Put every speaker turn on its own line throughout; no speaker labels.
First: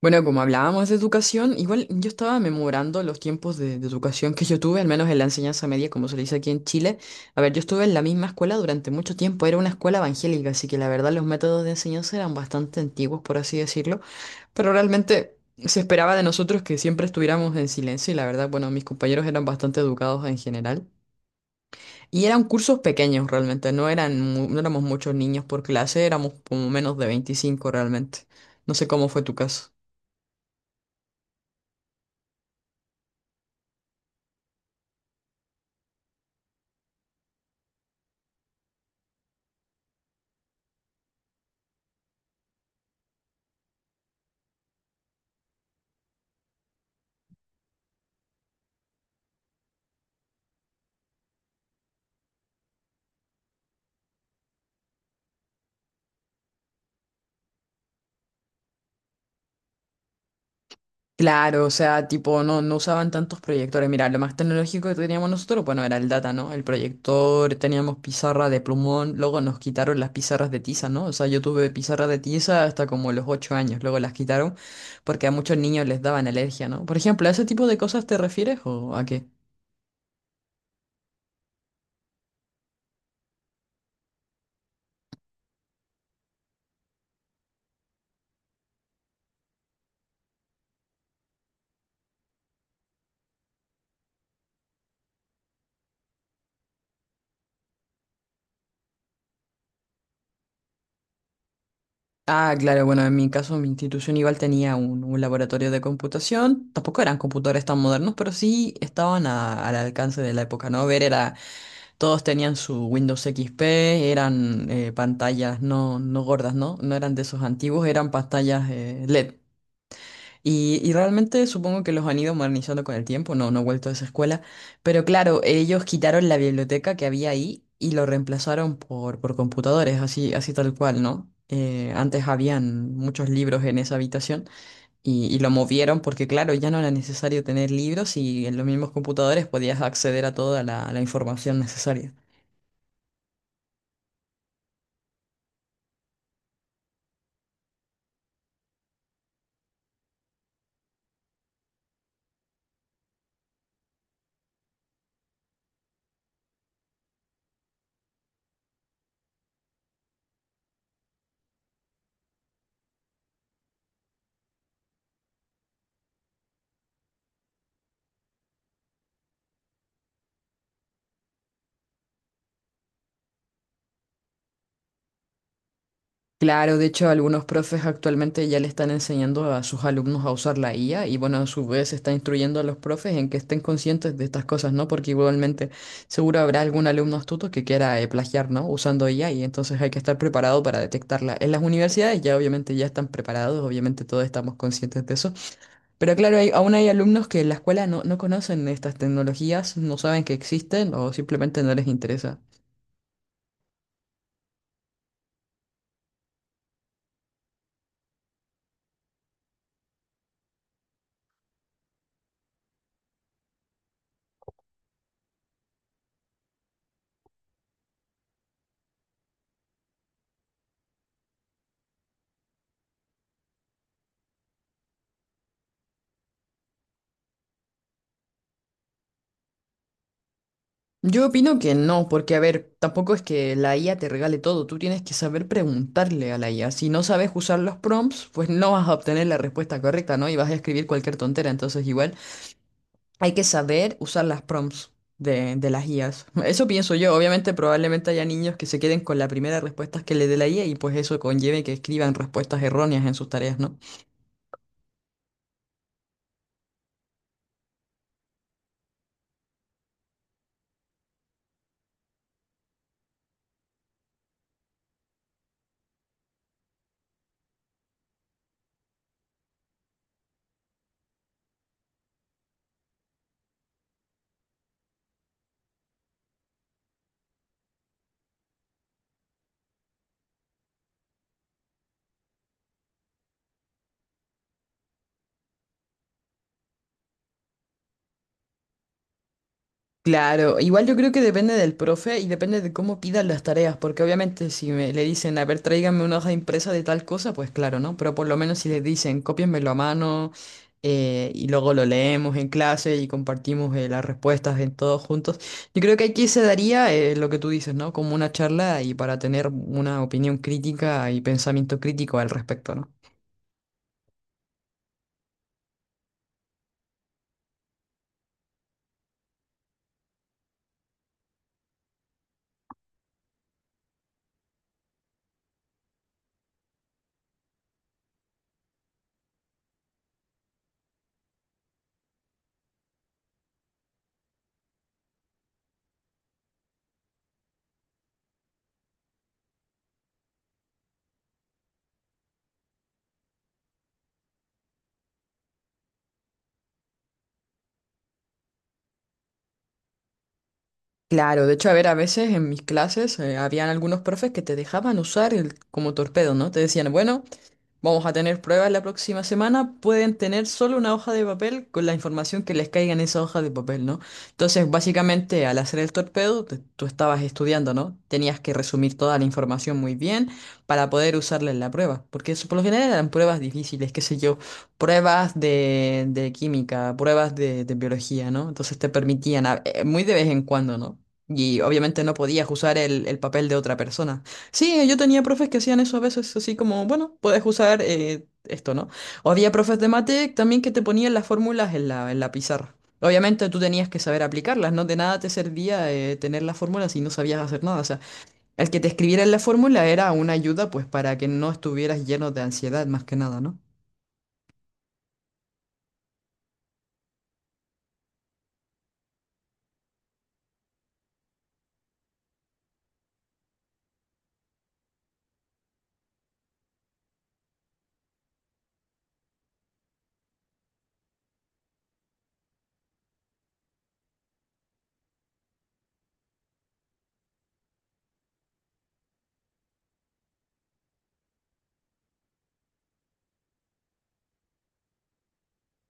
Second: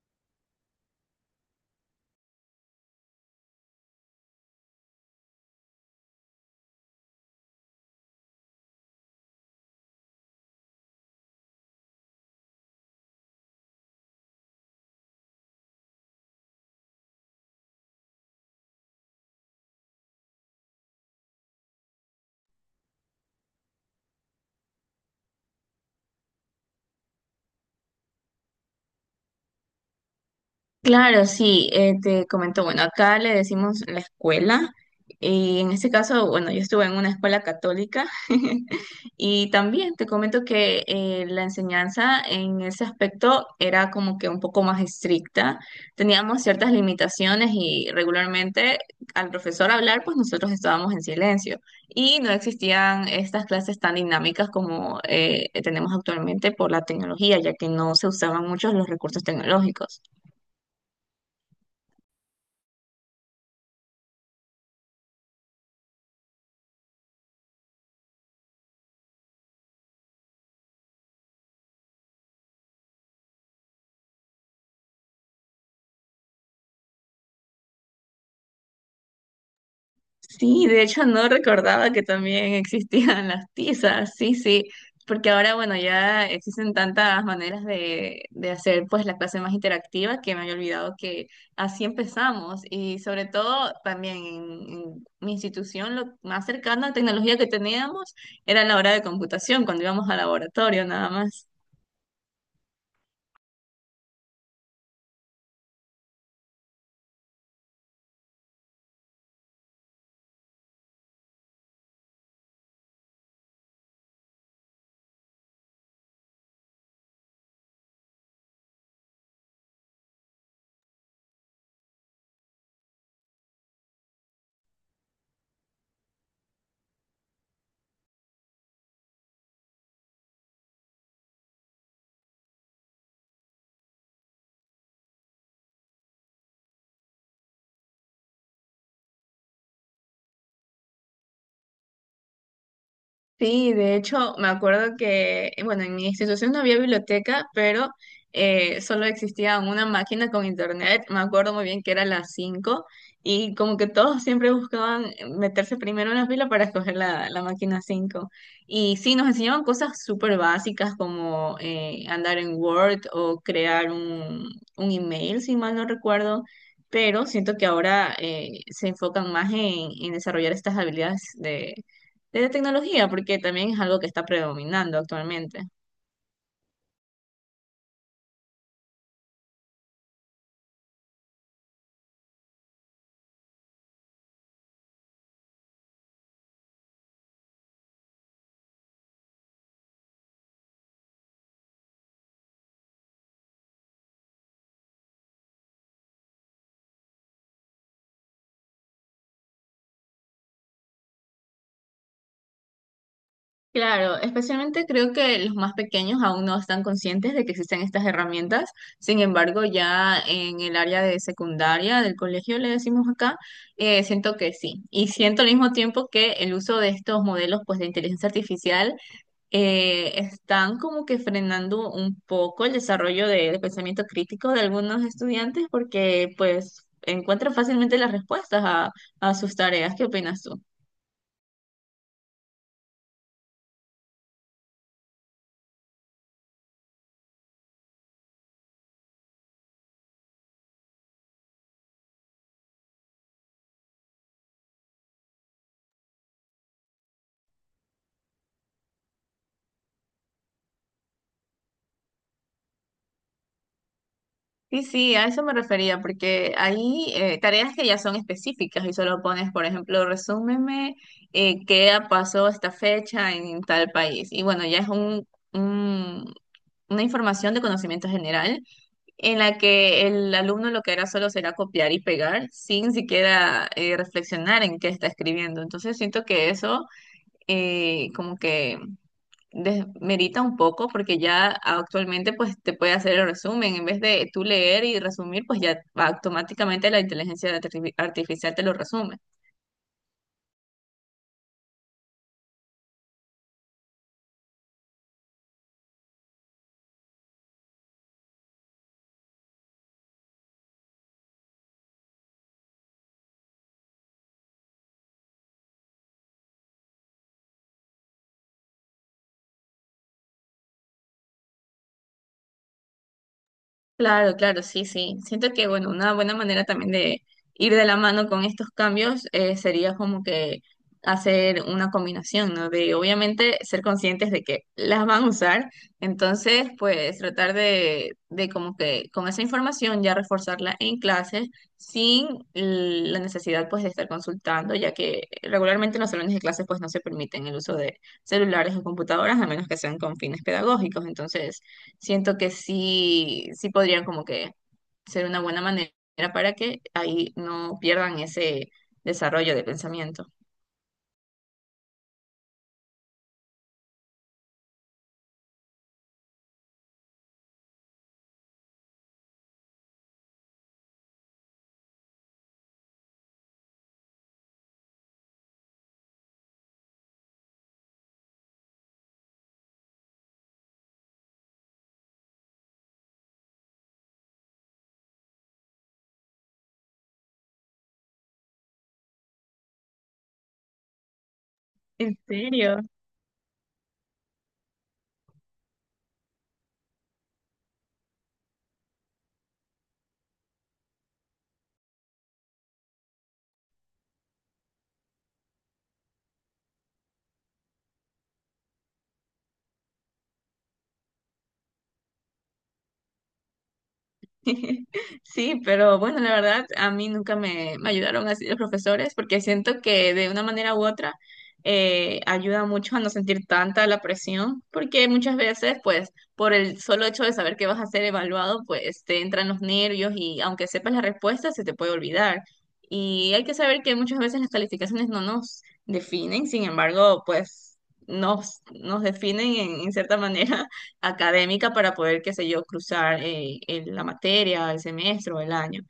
Bueno, como hablábamos de educación, igual yo estaba memorando los tiempos de educación que yo tuve, al menos en la enseñanza media, como se le dice aquí en Chile. A ver, yo estuve en la misma escuela durante mucho tiempo, era una escuela evangélica, así que la verdad los métodos de enseñanza eran bastante antiguos, por así decirlo, pero realmente se esperaba de nosotros que siempre estuviéramos en silencio y la verdad, bueno, mis compañeros eran bastante educados en general. Y eran cursos pequeños realmente, no eran, no éramos muchos niños por clase, éramos como menos de 25, realmente. No sé cómo fue tu caso.
Claro, sí, te comento, bueno, acá le decimos la escuela, y en este caso, bueno, yo estuve en una escuela católica y también te comento que la enseñanza en ese aspecto era como que un poco más estricta, teníamos ciertas limitaciones y regularmente al profesor hablar, pues nosotros estábamos en silencio y no existían estas clases tan dinámicas como tenemos actualmente por la tecnología, ya que no se usaban muchos los recursos tecnológicos.
Claro, o sea, tipo, no usaban tantos proyectores. Mira, lo más tecnológico que teníamos nosotros, bueno, era el data, ¿no? El proyector, teníamos pizarra de plumón, luego nos quitaron las pizarras de tiza, ¿no? O sea, yo tuve pizarra de tiza hasta como los 8 años, luego las quitaron porque a muchos niños les daban alergia, ¿no? Por ejemplo, ¿a ese tipo de cosas te refieres o a qué?
Sí, de hecho no recordaba que también existían las tizas, sí, sí, porque ahora, bueno, ya existen tantas maneras de hacer pues la clase más interactiva que me había olvidado que así empezamos y sobre todo también en mi institución lo más cercano a tecnología que teníamos era la hora de computación, cuando íbamos al laboratorio nada más.
Ah, claro, bueno, en mi caso, mi institución igual tenía un laboratorio de computación. Tampoco eran computadores tan modernos, pero sí estaban al alcance de la época, ¿no? Ver era. Todos tenían su Windows XP, eran pantallas no gordas, ¿no? No eran de esos antiguos, eran pantallas LED. Y realmente supongo que los han ido modernizando con el tiempo, no he vuelto a esa escuela. Pero claro, ellos quitaron la biblioteca que había ahí y lo reemplazaron por computadores, así, así tal cual, ¿no? Antes habían muchos libros en esa habitación y lo movieron porque, claro, ya no era necesario tener libros y en los mismos computadores podías acceder a toda la información necesaria.
Sí, de hecho, me acuerdo que, bueno, en mi institución no había biblioteca, pero solo existía una máquina con internet. Me acuerdo muy bien que era las 5 y como que todos siempre buscaban meterse primero en la fila para escoger la máquina 5. Y sí, nos enseñaban cosas súper básicas como andar en Word o crear un email, si mal no recuerdo. Pero siento que ahora se enfocan más en desarrollar estas habilidades de la tecnología, porque también es algo que está predominando actualmente.
Claro, de hecho algunos profes actualmente ya le están enseñando a sus alumnos a usar la IA y bueno, a su vez está instruyendo a los profes en que estén conscientes de estas cosas, ¿no? Porque igualmente seguro habrá algún alumno astuto que quiera plagiar, ¿no? Usando IA y entonces hay que estar preparado para detectarla. En las universidades ya obviamente ya están preparados, obviamente todos estamos conscientes de eso. Pero claro, aún hay alumnos que en la escuela no conocen estas tecnologías, no saben que existen o simplemente no les interesa.
Claro, especialmente creo que los más pequeños aún no están conscientes de que existen estas herramientas. Sin embargo, ya en el área de secundaria del colegio, le decimos acá, siento que sí. Y siento al mismo tiempo que el uso de estos modelos pues, de inteligencia artificial están como que frenando un poco el desarrollo del pensamiento crítico de algunos estudiantes porque pues encuentran fácilmente las respuestas a sus tareas. ¿Qué opinas tú?
Yo opino que no, porque a ver, tampoco es que la IA te regale todo, tú tienes que saber preguntarle a la IA. Si no sabes usar los prompts, pues no vas a obtener la respuesta correcta, ¿no? Y vas a escribir cualquier tontera, entonces igual hay que saber usar las prompts de las IAs. Eso pienso yo, obviamente probablemente haya niños que se queden con la primera respuesta que le dé la IA y pues eso conlleve que escriban respuestas erróneas en sus tareas, ¿no?
Sí, sí, a eso me refería, porque hay tareas que ya son específicas y solo pones, por ejemplo, resúmeme qué pasó esta fecha en tal país. Y bueno, ya es una información de conocimiento general en la que el alumno lo que hará solo será copiar y pegar sin siquiera reflexionar en qué está escribiendo. Entonces siento que eso como que desmerita un poco porque ya actualmente pues te puede hacer el resumen. En vez de tú leer y resumir, pues ya automáticamente la inteligencia artificial te lo resume.
Claro, igual yo creo que depende del profe y depende de cómo pidan las tareas, porque obviamente si me, le dicen, a ver, tráiganme una hoja impresa de tal cosa, pues claro, ¿no? Pero por lo menos si les dicen, cópienmelo a mano y luego lo leemos en clase y compartimos las respuestas en todos juntos, yo creo que aquí se daría lo que tú dices, ¿no? Como una charla y para tener una opinión crítica y pensamiento crítico al respecto, ¿no?
Claro, claro, sí, sí. Siento que, bueno, una buena manera también de ir de la mano con estos cambios sería como que hacer una combinación, ¿no? De obviamente ser conscientes de que las van a usar, entonces pues tratar de como que con esa información ya reforzarla en clases sin la necesidad pues de estar consultando, ya que regularmente en los salones de clases pues no se permiten el uso de celulares o computadoras a menos que sean con fines pedagógicos, entonces siento que sí, sí podrían como que ser una buena manera para que ahí no pierdan ese desarrollo de pensamiento.
Claro, de hecho, a ver, a veces en mis clases habían algunos profes que te dejaban usar el, como torpedo, ¿no? Te decían, bueno, vamos a tener pruebas la próxima semana. Pueden tener solo una hoja de papel con la información que les caiga en esa hoja de papel, ¿no? Entonces, básicamente, al hacer el torpedo, tú estabas estudiando, ¿no? Tenías que resumir toda la información muy bien para poder usarla en la prueba. Porque eso, por lo general, eran pruebas difíciles, qué sé yo, pruebas de química, pruebas de biología, ¿no? Entonces te permitían, muy de vez en cuando, ¿no? Y obviamente no
¿En
podías usar
serio?
el papel de otra persona. Sí, yo tenía profes que hacían eso a veces, así como, bueno, puedes usar esto, ¿no? O había profes de mate también que te ponían las fórmulas en la pizarra. Obviamente tú tenías que saber aplicarlas, ¿no? De nada te servía tener las fórmulas si no sabías hacer nada. O sea, el que te escribiera en la fórmula era una ayuda, pues, para que no estuvieras lleno de ansiedad, más que nada, ¿no?
Sí, pero bueno, la verdad, a mí nunca me ayudaron así los profesores porque siento que de una manera u otra ayuda mucho a no sentir tanta la presión porque muchas veces, pues, por el solo hecho de saber que vas a ser evaluado, pues te entran los nervios y aunque sepas la respuesta, se te puede olvidar. Y hay que saber que muchas veces las calificaciones no nos definen, sin embargo, pues nos definen en cierta manera académica para poder, qué sé yo, cruzar la materia, el semestre o el año.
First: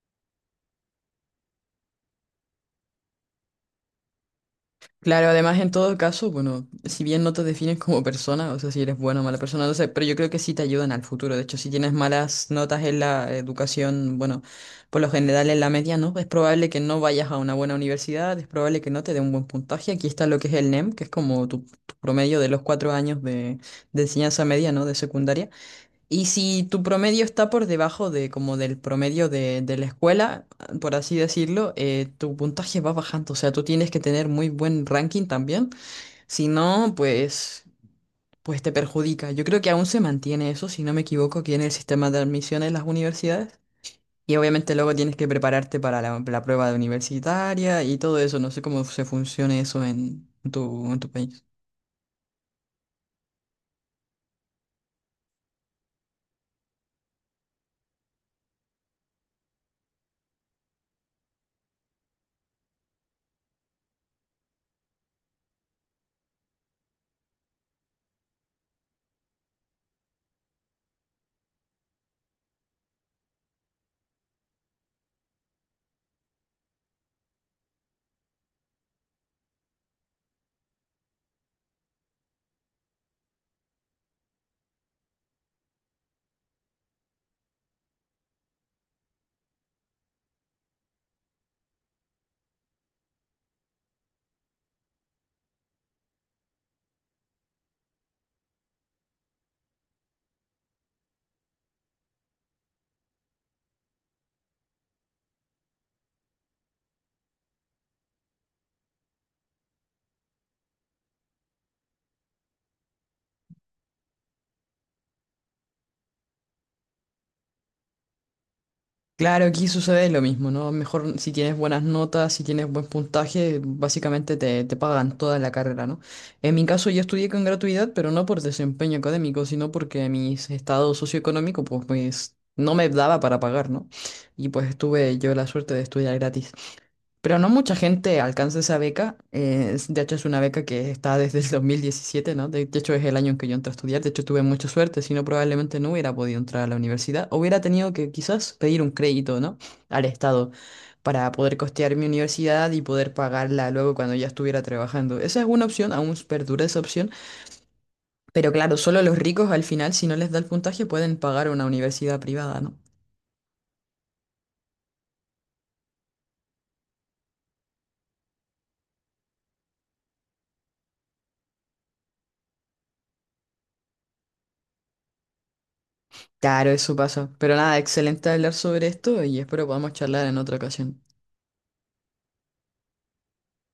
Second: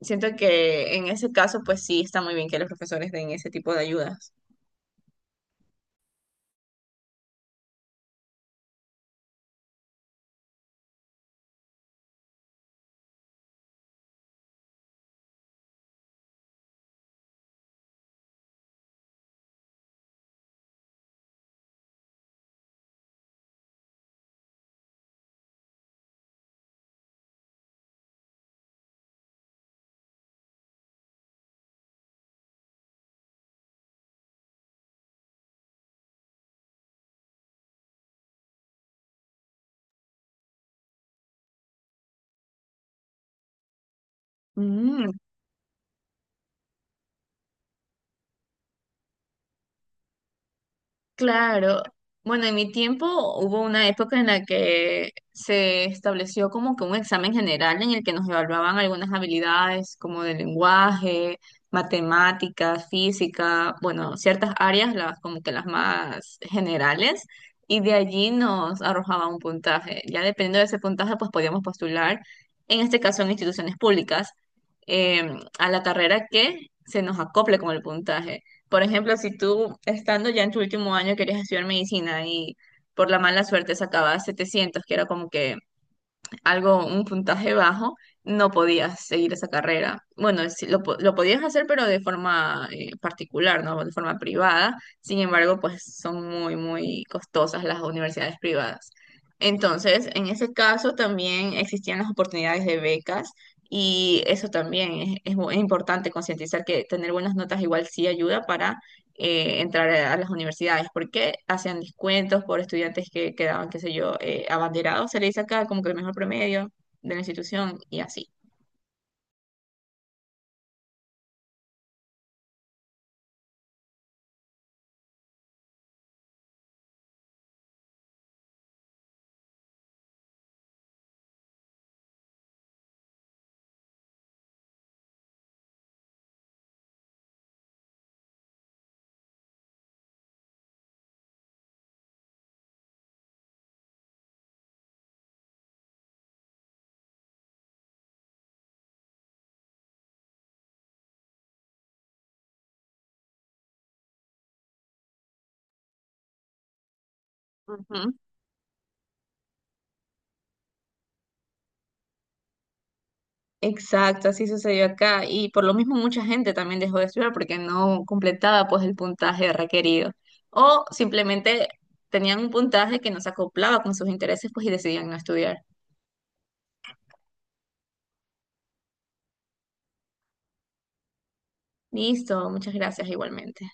Siento que en ese caso, pues sí, está muy bien que los profesores den ese tipo de ayudas.
Claro, además en todo caso, bueno, si bien no te defines como persona, o sea, si eres buena o mala persona, no sé, pero yo creo que sí te ayudan al futuro. De hecho, si tienes malas notas en la educación, bueno, por lo general en la media, ¿no? Es probable que no vayas a una buena universidad, es probable que no te dé un buen puntaje. Aquí está lo que es el NEM, que es como tu promedio de los 4 años de enseñanza media, ¿no? De secundaria. Y si tu promedio está por debajo de como del promedio de la escuela, por así decirlo, tu puntaje va bajando. O sea, tú tienes que tener muy buen ranking también. Si no, pues te perjudica. Yo creo que aún se mantiene eso, si no me equivoco, aquí en el sistema de admisión en las universidades. Y obviamente luego tienes que prepararte para la, la prueba universitaria y todo eso. No sé cómo se funciona eso en en tu país.
Claro. Bueno, en mi tiempo hubo una época en la que se estableció como que un examen general en el que nos evaluaban algunas habilidades como de lenguaje, matemáticas, física, bueno, ciertas áreas, las como que las más generales, y de allí nos arrojaba un puntaje. Ya dependiendo de ese puntaje, pues podíamos postular, en este caso en instituciones públicas, a la carrera que se nos acople con el puntaje. Por ejemplo, si tú estando ya en tu último año querías estudiar medicina y por la mala suerte sacabas 700 que era como que algo, un puntaje bajo, no podías seguir esa carrera. Bueno, sí, lo podías hacer, pero de forma particular, ¿no? De forma privada. Sin embargo, pues son muy, muy costosas las universidades privadas. Entonces, en ese caso también existían las oportunidades de becas. Y eso también es importante concientizar que tener buenas notas igual sí ayuda para entrar a las universidades, porque hacían descuentos por estudiantes que quedaban, qué sé yo, abanderados, se le dice acá como que el mejor promedio de la institución y así.
Claro, aquí sucede lo mismo, ¿no? Mejor si tienes buenas notas, si tienes buen puntaje, básicamente te pagan toda la carrera, ¿no? En mi caso yo estudié con gratuidad, pero no por desempeño académico, sino porque mi estado socioeconómico, pues no me daba para pagar, ¿no? Y pues tuve yo la suerte de estudiar gratis. Pero no mucha gente alcanza esa beca. De hecho, es una beca que está desde el 2017, ¿no? De hecho, es el año en que yo entré a estudiar. De hecho, tuve mucha suerte, si no, probablemente no hubiera podido entrar a la universidad. Hubiera tenido que quizás pedir un crédito, ¿no? Al Estado para poder costear mi universidad y poder pagarla luego cuando ya estuviera trabajando. Esa es una opción, aún perdura esa opción.
Ujú.
Pero claro, solo los ricos al final, si no les da el puntaje, pueden pagar una universidad privada, ¿no?
Exacto, así sucedió acá y por lo mismo mucha gente también dejó de estudiar porque no completaba pues el puntaje requerido o simplemente tenían un puntaje que no se acoplaba con sus intereses pues y decidían no estudiar.
Claro, eso pasa. Pero nada, excelente hablar sobre esto y espero podamos charlar en otra ocasión.
Listo, muchas gracias igualmente.